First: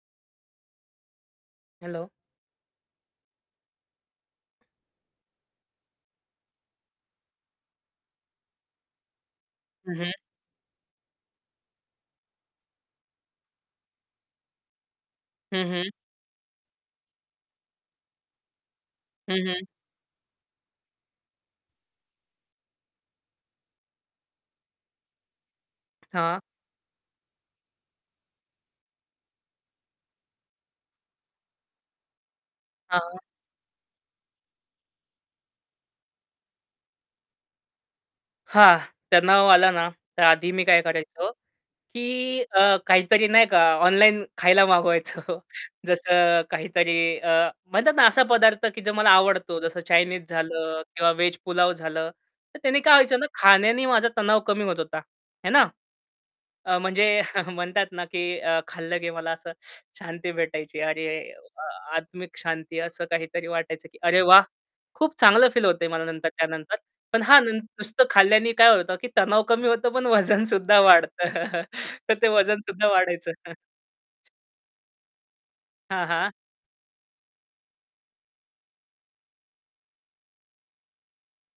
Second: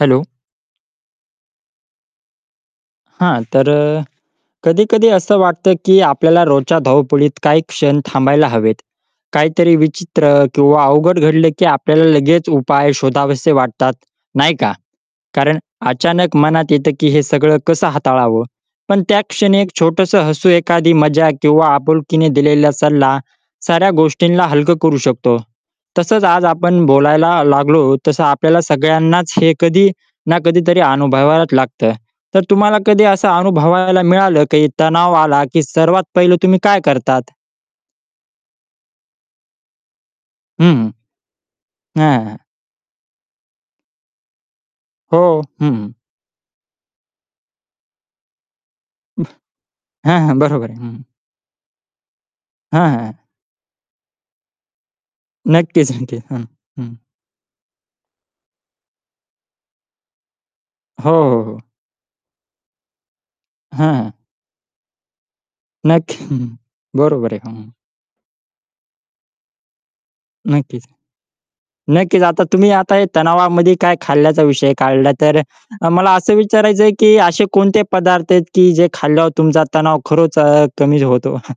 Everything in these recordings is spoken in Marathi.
हॅलो. हॅलो. हां, तर अ, कधी-कधी असं वाटतं, की आपल्याला रोजच्या धावपळीत काही क्षण थांबायला हवेत. काहीतरी हं, हं. विचित्र, किंवा अवघड घडलं, की आपल्याला लगेच उपाय शोधावेसे वाटतात, नाही का? कारण हं, हं. अचानक मनात येतं, की हे सगळं कसं हाताळावं. पण त्या हं, क्षणी हं. एक छोटंसं हसू, एखादी मजा, किंवा आपुलकीने दिलेला सल्ला, साऱ्या गोष्टींना हलकं करू शकतो. तसंच हां. आज आपण बोलायला लागलो, तसं आपल्याला सगळ्यांनाच हे कधी ना कधीतरी अनुभवावंच लागतं. तर तुम्हाला कधी हां. असं अनुभवायला मिळालं, की तणाव आला, की सर्वात पहिलं तुम्ही काय करतात? हां, तणाव आला ना, तर आधी मी हं, काय हं. करायचो, हां, हां. की अ, काहीतरी नाही का ऑनलाईन खायला मागवायचो. हो, हं. जसं काहीतरी अ, म्हणतात ना, असा पदार्थ, की जो मला आवडतो. जसं हां, चायनीज हां बरोबर आहे. झालं, हं. किंवा व्हेज पुलाव झालं. तर त्यानी हां, काय हां. व्हायचं ना, खाण्यानी माझा तणाव कमी होत होता, हे ना. नक्कीच, नक्कीच. हं, अ, हं. म्हणजे म्हणतात ना, की अ, खाल्लं, की मला असं शांती भेटायची. अरे, हो, हो, हो. वाह! आत्मिक शांती असं काहीतरी वाटायचं, की हं. अरे, वाह, खूप चांगलं फील होतं आहे, मला नक्की नंतर, त्यानंतर. पण बरोबर आहे. हां, न हं. नुसतं खाल्याने काय होतं, की तणाव कमी होतो पण वजन सुद्धा नक्कीच. वाढतं. तर नक्कीच, ते आता वजन तुम्ही, सुद्धा आता हे वाढायचं. तणावामध्ये काय खाल्ल्याचा विषय काढला, तर अ, हां, मला हां. असं विचारायचं आहे, की असे कोणते पदार्थ आहेत, की जे खाल्यावर तुमचा तणाव खरंच अ, कमी होतो?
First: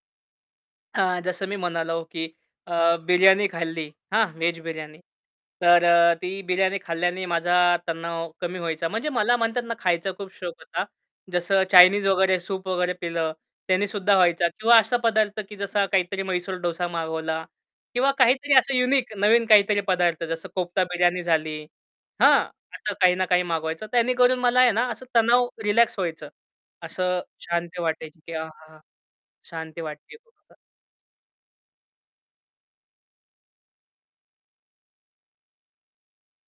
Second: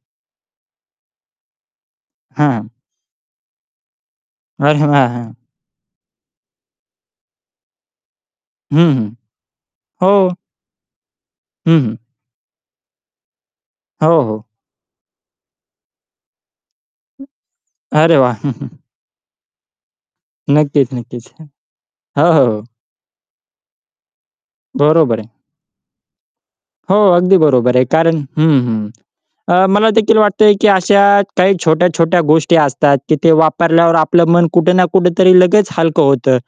हां, जसं मी म्हणालो, की हां. अ, बिर्यानी खाल्ली, हां, व्हेज अरे बिर्याणी. वाह! हां. तर अ, ती बिर्याणी खाल्ल्याने माझा तणाव कमी हं, व्हायचा. हं. म्हणजे मला म्हणतात ना, खायचा खूप हो. शौक होता. जसं हं, हं. चायनीज वगैरे, सूप वगैरे पिलं, त्यानी सुद्धा हो, हो. व्हायचा. किंवा असा पदार्थ, की जसं काहीतरी म्हैसूर डोसा मागवला, किंवा अरे वाह! काहीतरी असं युनिक नवीन काहीतरी पदार्थ. जसं कोप्ता नक्कीच, बिर्याणी नक्कीच. हं. झाली हो, हां, हो, हो. असं काही ना काही मागवायचं. त्यानेकरून मला आहे ना, असं बरोबर आहे. तणाव रिलॅक्स व्हायचं, हो, असं अगदी बरोबर शांती आहे, कारण वाटायची, की हं, आहाहा! हं. अ, शांती मला वाटतं देखील आहे, वाटतं आहे, फक्त. की अशा काही छोट्या-छोट्या गोष्टी असतात, की ते वापरल्यावर आपलं मन कुठे ना कुठेतरी लगेच हलकं होतं.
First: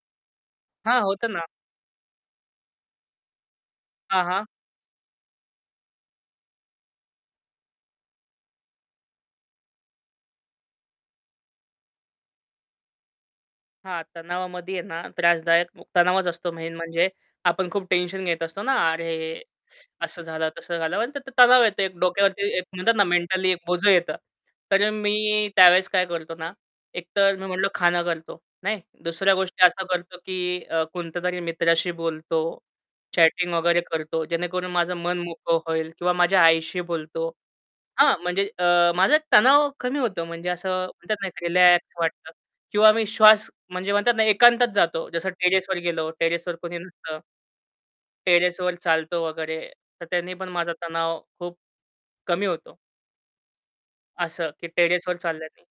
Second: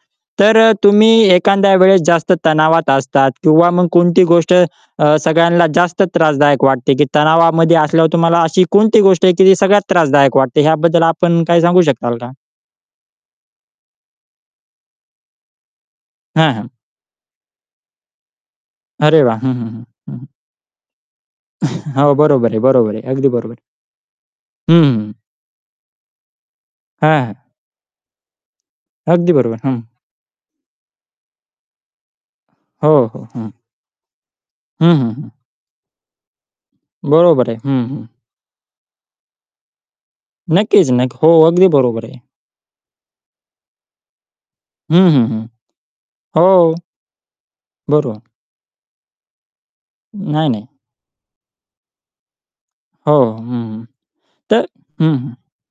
तर अ, हां, तुम्ही होतं ना. एखाद्या वेळेस जास्त तणावात असतात, किंवा मग हां, कोणती हां. गोष्ट अ, सगळ्यांना जास्त त्रासदायक वाटते, की तणावामध्ये असल्यावर तुम्हाला अशी कोणती गोष्ट आहे, की ती सगळ्यात त्रासदायक वाटते? ह्याबद्दल आपण काय सांगू शकाल का? हां, तणावामध्ये आहे ना, त्रासदायक व तणावाच असतो हां, हां. मेन म्हणजे. आपण खूप टेन्शन घेत असतो ना, अरे वाह! अरे, हं, हं, हं. हं, असं हं. झालं, तसं झालं. म्हणतात ना, तर तणाव येतो, एक हो, डोक्यावरती, बरोबर आहे, एक बरोबर म्हणतात आहे. ना, अगदी बरोबर मेंटली एक आहे. बोझं येतं. तर हं, अ, हं. मी त्यावेळेस काय करतो ना, एकतर हां. मी म्हणलो, खाणं करतो, नाही. अगदी दुसऱ्या बरोबर, गोष्टी हं. असं करतो, की अ, कोणत्यातरी मित्राशी बोलतो, हो, हो. हं. चॅटिंग वगैरे करतो, जेणेकरून हं, माझं हं, मन हं. मोकळं होईल, किंवा माझ्या आईशी बोलतो. बरोबर आहे. हं, हं. हां, म्हणजे अ, माझा तणाव कमी होतो, म्हणजे असं नक्कीच नक्क म्हणतात ना, हो, एक अगदी रिलॅक्स बरोबर आहे. वाटतं. किंवा मी श्वास म्हणजे म्हणतात ना, एकांतात हं, जातो, हं, जसं हं. टेरेसवर गेलो, टेरेसवर हो. कोणी नसतं. बरो टेरेसवर चालतो वगैरे, तर त्याने नाही, पण नाही. माझा तणाव खूप कमी होतो. हो, हो, हं, हं. असं, तर की टेरेसवर हं, हं. चालल्यानी.